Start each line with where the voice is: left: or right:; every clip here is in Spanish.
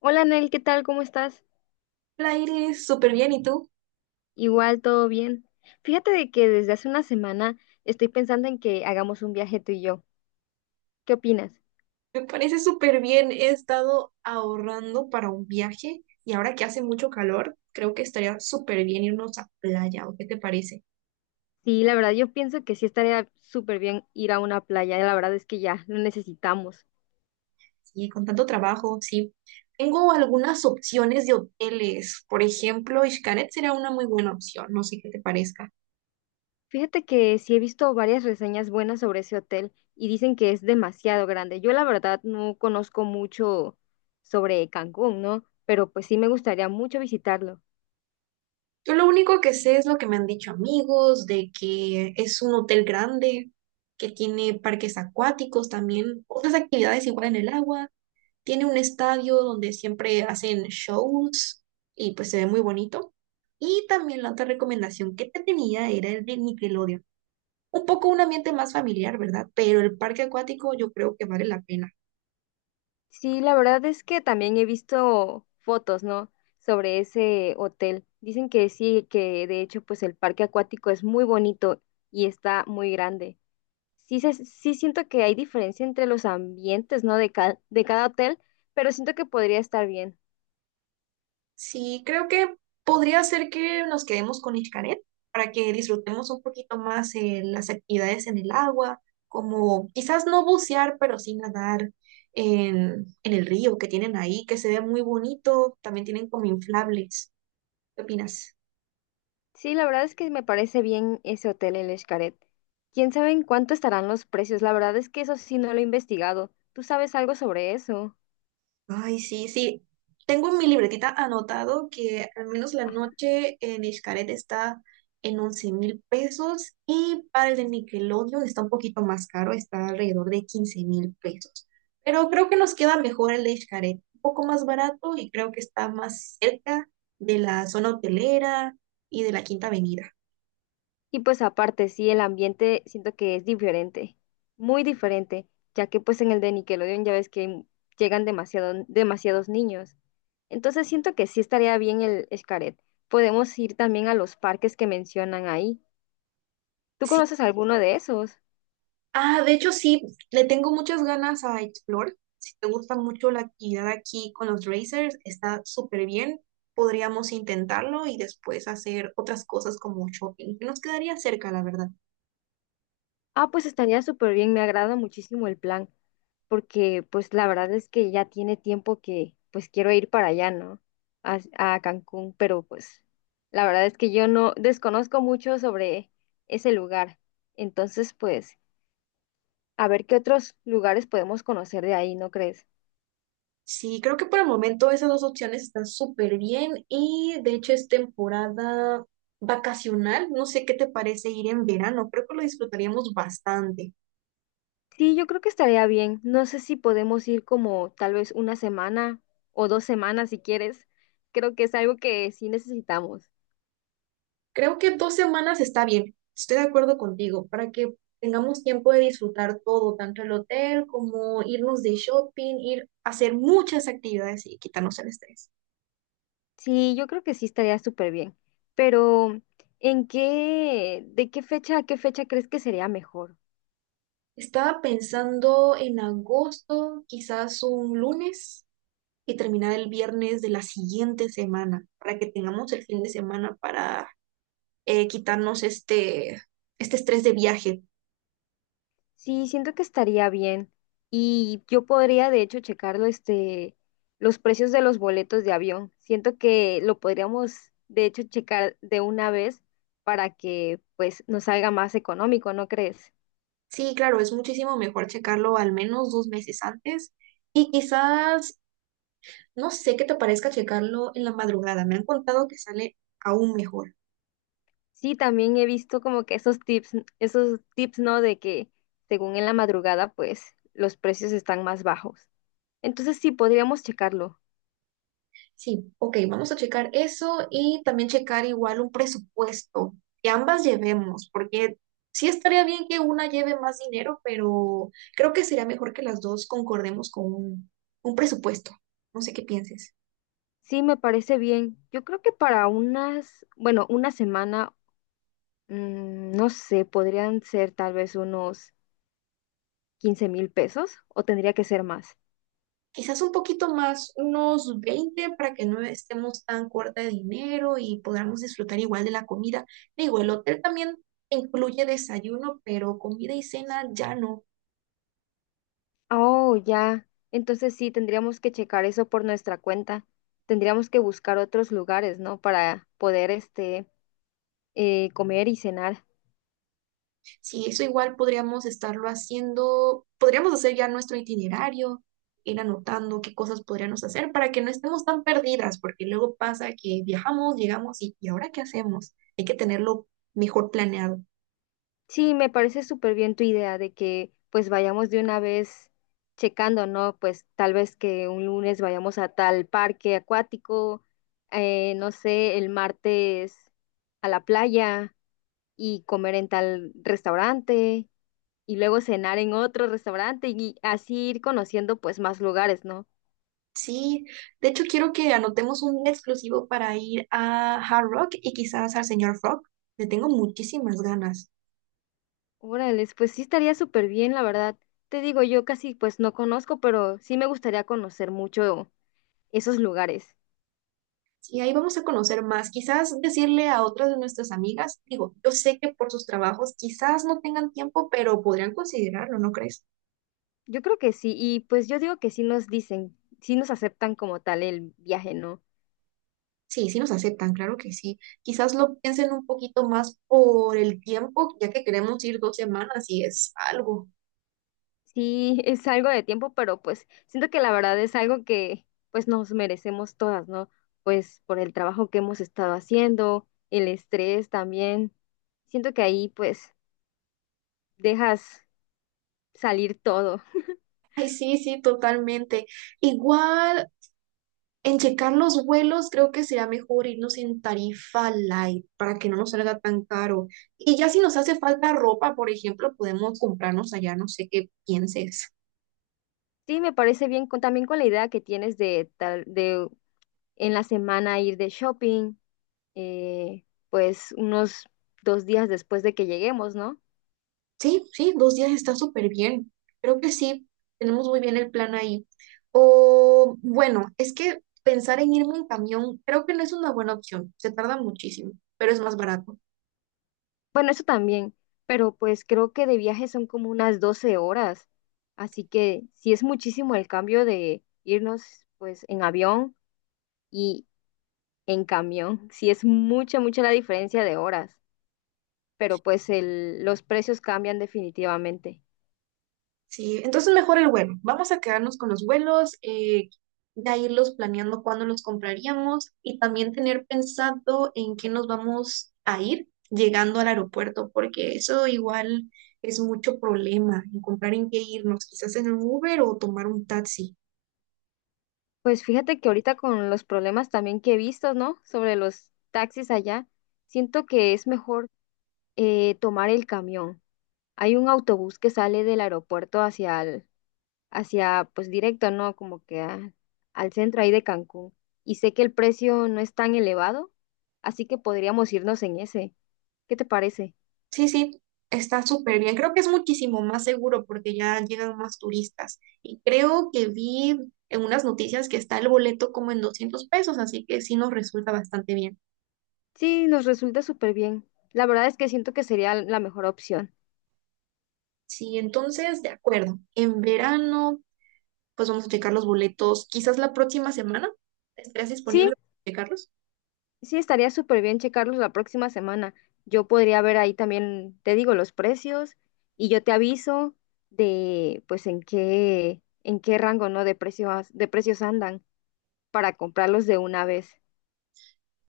left: Hola Nel, ¿qué tal? ¿Cómo estás?
right: La Iris, súper bien. ¿Y tú?
left: Igual, todo bien. Fíjate de que desde hace una semana estoy pensando en que hagamos un viaje tú y yo. ¿Qué opinas?
right: Me parece súper bien. He estado ahorrando para un viaje y ahora que hace mucho calor, creo que estaría súper bien irnos a playa. ¿O qué te parece?
left: Sí, la verdad yo pienso que sí estaría súper bien ir a una playa, la verdad es que ya lo necesitamos.
right: Sí, con tanto trabajo, sí. Tengo algunas opciones de hoteles. Por ejemplo, Xcaret sería una muy buena opción. No sé qué te parezca.
left: Fíjate que sí he visto varias reseñas buenas sobre ese hotel y dicen que es demasiado grande. Yo la verdad no conozco mucho sobre Cancún, ¿no? Pero pues sí me gustaría mucho visitarlo.
right: Yo lo único que sé es lo que me han dicho amigos, de que es un hotel grande, que tiene parques acuáticos también, otras actividades igual en el agua. Tiene un estadio donde siempre hacen shows y pues se ve muy bonito. Y también la otra recomendación que te tenía era el de Nickelodeon. Un poco un ambiente más familiar, ¿verdad? Pero el parque acuático yo creo que vale la pena.
left: Sí, la verdad es que también he visto fotos, ¿no? Sobre ese hotel. Dicen que sí, que de hecho, pues el parque acuático es muy bonito y está muy grande. Sí, sí siento que hay diferencia entre los ambientes, ¿no? De cada hotel, pero siento que podría estar bien.
right: Sí, creo que podría ser que nos quedemos con Xcaret para que disfrutemos un poquito más las actividades en el agua, como quizás no bucear, pero sí nadar en el río que tienen ahí, que se ve muy bonito. También tienen como inflables. ¿Qué opinas?
left: Sí, la verdad es que me parece bien ese hotel, el Xcaret. ¿Quién sabe en cuánto estarán los precios? La verdad es que eso sí no lo he investigado. ¿Tú sabes algo sobre eso?
right: Ay, sí, sí. Tengo en mi libretita anotado que al menos la noche en Xcaret está en 11.000 pesos y para el de Nickelodeon está un poquito más caro, está alrededor de 15.000 pesos. Pero creo que nos queda mejor el de Xcaret, un poco más barato y creo que está más cerca de la zona hotelera y de la Quinta Avenida.
left: Y pues aparte, sí, el ambiente siento que es diferente, muy diferente, ya que pues en el de Nickelodeon ya ves que llegan demasiados niños. Entonces siento que sí estaría bien el Xcaret. Podemos ir también a los parques que mencionan ahí. ¿Tú conoces alguno de esos?
right: Ah, de hecho sí, le tengo muchas ganas a Explore. Si te gusta mucho la actividad aquí con los racers, está súper bien. Podríamos intentarlo y después hacer otras cosas como shopping, que nos quedaría cerca, la verdad.
left: Ah, pues estaría súper bien, me agrada muchísimo el plan, porque pues la verdad es que ya tiene tiempo que pues quiero ir para allá, ¿no? A Cancún, pero pues la verdad es que yo no desconozco mucho sobre ese lugar. Entonces, pues, a ver qué otros lugares podemos conocer de ahí, ¿no crees?
right: Sí, creo que por el momento esas dos opciones están súper bien y de hecho es temporada vacacional. No sé qué te parece ir en verano, creo que lo disfrutaríamos bastante.
left: Sí, yo creo que estaría bien. No sé si podemos ir como tal vez una semana o 2 semanas si quieres. Creo que es algo que sí necesitamos.
right: Creo que 2 semanas está bien, estoy de acuerdo contigo, para que tengamos tiempo de disfrutar todo, tanto el hotel como irnos de shopping, ir a hacer muchas actividades y quitarnos el estrés.
left: Sí, yo creo que sí estaría súper bien. Pero, ¿en qué, de qué fecha a qué fecha crees que sería mejor?
right: Estaba pensando en agosto, quizás un lunes y terminar el viernes de la siguiente semana, para que tengamos el fin de semana para quitarnos este estrés de viaje.
left: Sí, siento que estaría bien. Y yo podría, de hecho, checarlo, este, los precios de los boletos de avión. Siento que lo podríamos, de hecho, checar de una vez para que, pues, nos salga más económico, ¿no crees?
right: Sí, claro, es muchísimo mejor checarlo al menos 2 meses antes. Y quizás, no sé qué te parezca checarlo en la madrugada. Me han contado que sale aún mejor.
left: Sí, también he visto como que esos tips, ¿no? De que según en la madrugada, pues, los precios están más bajos. Entonces sí, podríamos checarlo.
right: Sí, ok, vamos a checar eso y también checar igual un presupuesto que ambas llevemos, porque sí estaría bien que una lleve más dinero, pero creo que sería mejor que las dos concordemos con un presupuesto. No sé qué pienses.
left: Sí, me parece bien. Yo creo que para unas, bueno, una semana, no sé, podrían ser tal vez unos 15,000 pesos o tendría que ser más.
right: Quizás un poquito más, unos 20 para que no estemos tan corta de dinero y podamos disfrutar igual de la comida. Digo, el hotel también incluye desayuno, pero comida y cena ya no.
left: Oh, ya. Entonces sí, tendríamos que checar eso por nuestra cuenta. Tendríamos que buscar otros lugares, ¿no? Para poder, este, comer y cenar.
right: Si eso igual podríamos estarlo haciendo, podríamos hacer ya nuestro itinerario, ir anotando qué cosas podríamos hacer para que no estemos tan perdidas, porque luego pasa que viajamos, llegamos ¿Y ahora qué hacemos? Hay que tenerlo mejor planeado.
left: Sí, me parece súper bien tu idea de que pues vayamos de una vez checando, ¿no? Pues tal vez que un lunes vayamos a tal parque acuático, no sé, el martes a la playa y comer en tal restaurante y luego cenar en otro restaurante y así ir conociendo pues más lugares, ¿no?
right: Sí, de hecho quiero que anotemos un día exclusivo para ir a Hard Rock y quizás al señor Frog. Le tengo muchísimas ganas.
left: Órale, pues sí estaría súper bien, la verdad. Te digo, yo casi pues no conozco, pero sí me gustaría conocer mucho esos lugares.
right: Y ahí vamos a conocer más. Quizás decirle a otras de nuestras amigas, digo, yo sé que por sus trabajos quizás no tengan tiempo, pero podrían considerarlo, ¿no crees?
left: Yo creo que sí, y pues yo digo que sí nos dicen, sí nos aceptan como tal el viaje, ¿no?
right: Sí, sí nos aceptan, claro que sí. Quizás lo piensen un poquito más por el tiempo, ya que queremos ir 2 semanas y es algo.
left: Sí, es algo de tiempo, pero pues siento que la verdad es algo que pues nos merecemos todas, ¿no? Pues por el trabajo que hemos estado haciendo, el estrés también. Siento que ahí pues dejas salir todo.
right: Ay, sí, sí, totalmente. Igual. En checar los vuelos, creo que sería mejor irnos en tarifa light para que no nos salga tan caro. Y ya si nos hace falta ropa, por ejemplo, podemos comprarnos allá, no sé qué pienses.
left: Sí, me parece bien con, también con la idea que tienes de tal, de en la semana ir de shopping, eh, pues unos 2 días después de que lleguemos, ¿no?
right: Sí, sí, 2 días está súper bien. Creo que sí, tenemos muy bien el plan ahí. O bueno, es que pensar en irme en camión creo que no es una buena opción, se tarda muchísimo, pero es más barato.
left: Bueno, eso también, pero pues creo que de viaje son como unas 12 horas, así que sí es muchísimo el cambio de irnos pues en avión y en camión, sí es mucha, mucha la diferencia de horas, pero pues el, los precios cambian definitivamente.
right: Sí, entonces mejor el vuelo. Vamos a quedarnos con los vuelos, ya irlos planeando cuándo los compraríamos y también tener pensado en qué nos vamos a ir llegando al aeropuerto, porque eso igual es mucho problema, encontrar en qué irnos, quizás en un Uber o tomar un taxi.
left: Pues fíjate que ahorita con los problemas también que he visto, ¿no? Sobre los taxis allá, siento que es mejor tomar el camión. Hay un autobús que sale del aeropuerto hacia, pues directo, ¿no? Como que al centro ahí de Cancún. Y sé que el precio no es tan elevado, así que podríamos irnos en ese. ¿Qué te parece?
right: Sí, sí, está súper bien. Creo que es muchísimo más seguro porque ya llegan más turistas y creo que vi en unas noticias que está el boleto como en 200 pesos, así que sí nos resulta bastante bien.
left: Sí, nos resulta súper bien. La verdad es que siento que sería la mejor opción.
right: Sí, entonces, de acuerdo. En verano, pues vamos a checar los boletos. Quizás la próxima semana estés
left: Sí,
right: disponible para checarlos.
left: sí, estaría súper bien checarlos la próxima semana. Yo podría ver ahí también, te digo, los precios y yo te aviso de, pues, en qué rango, ¿no? De precios andan para comprarlos de una vez.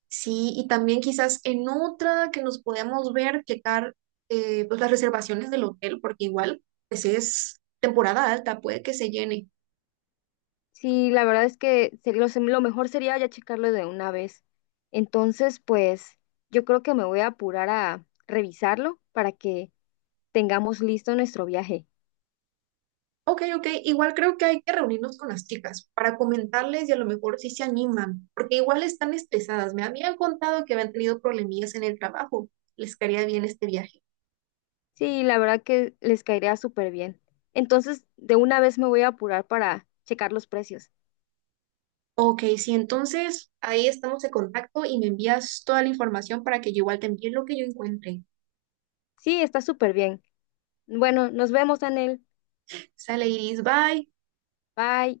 right: Sí, y también quizás en otra que nos podamos ver, checar pues las reservaciones del hotel, porque igual, pues es temporada alta, puede que se llene.
left: Sí, la verdad es que lo mejor sería ya checarlo de una vez. Entonces, pues yo creo que me voy a apurar a revisarlo para que tengamos listo nuestro viaje.
right: Ok, ok, igual creo que hay que reunirnos con las chicas para comentarles y a lo mejor si se animan, porque igual están estresadas. Me habían contado que habían tenido problemillas en el trabajo. Les caería bien este viaje.
left: Sí, la verdad que les caería súper bien. Entonces, de una vez me voy a apurar para checar los precios.
right: Ok, sí, entonces ahí estamos en contacto y me envías toda la información para que yo igual te envíe lo que yo encuentre.
left: Sí, está súper bien. Bueno, nos vemos, Anel.
right: Sale Iris, bye.
left: Bye.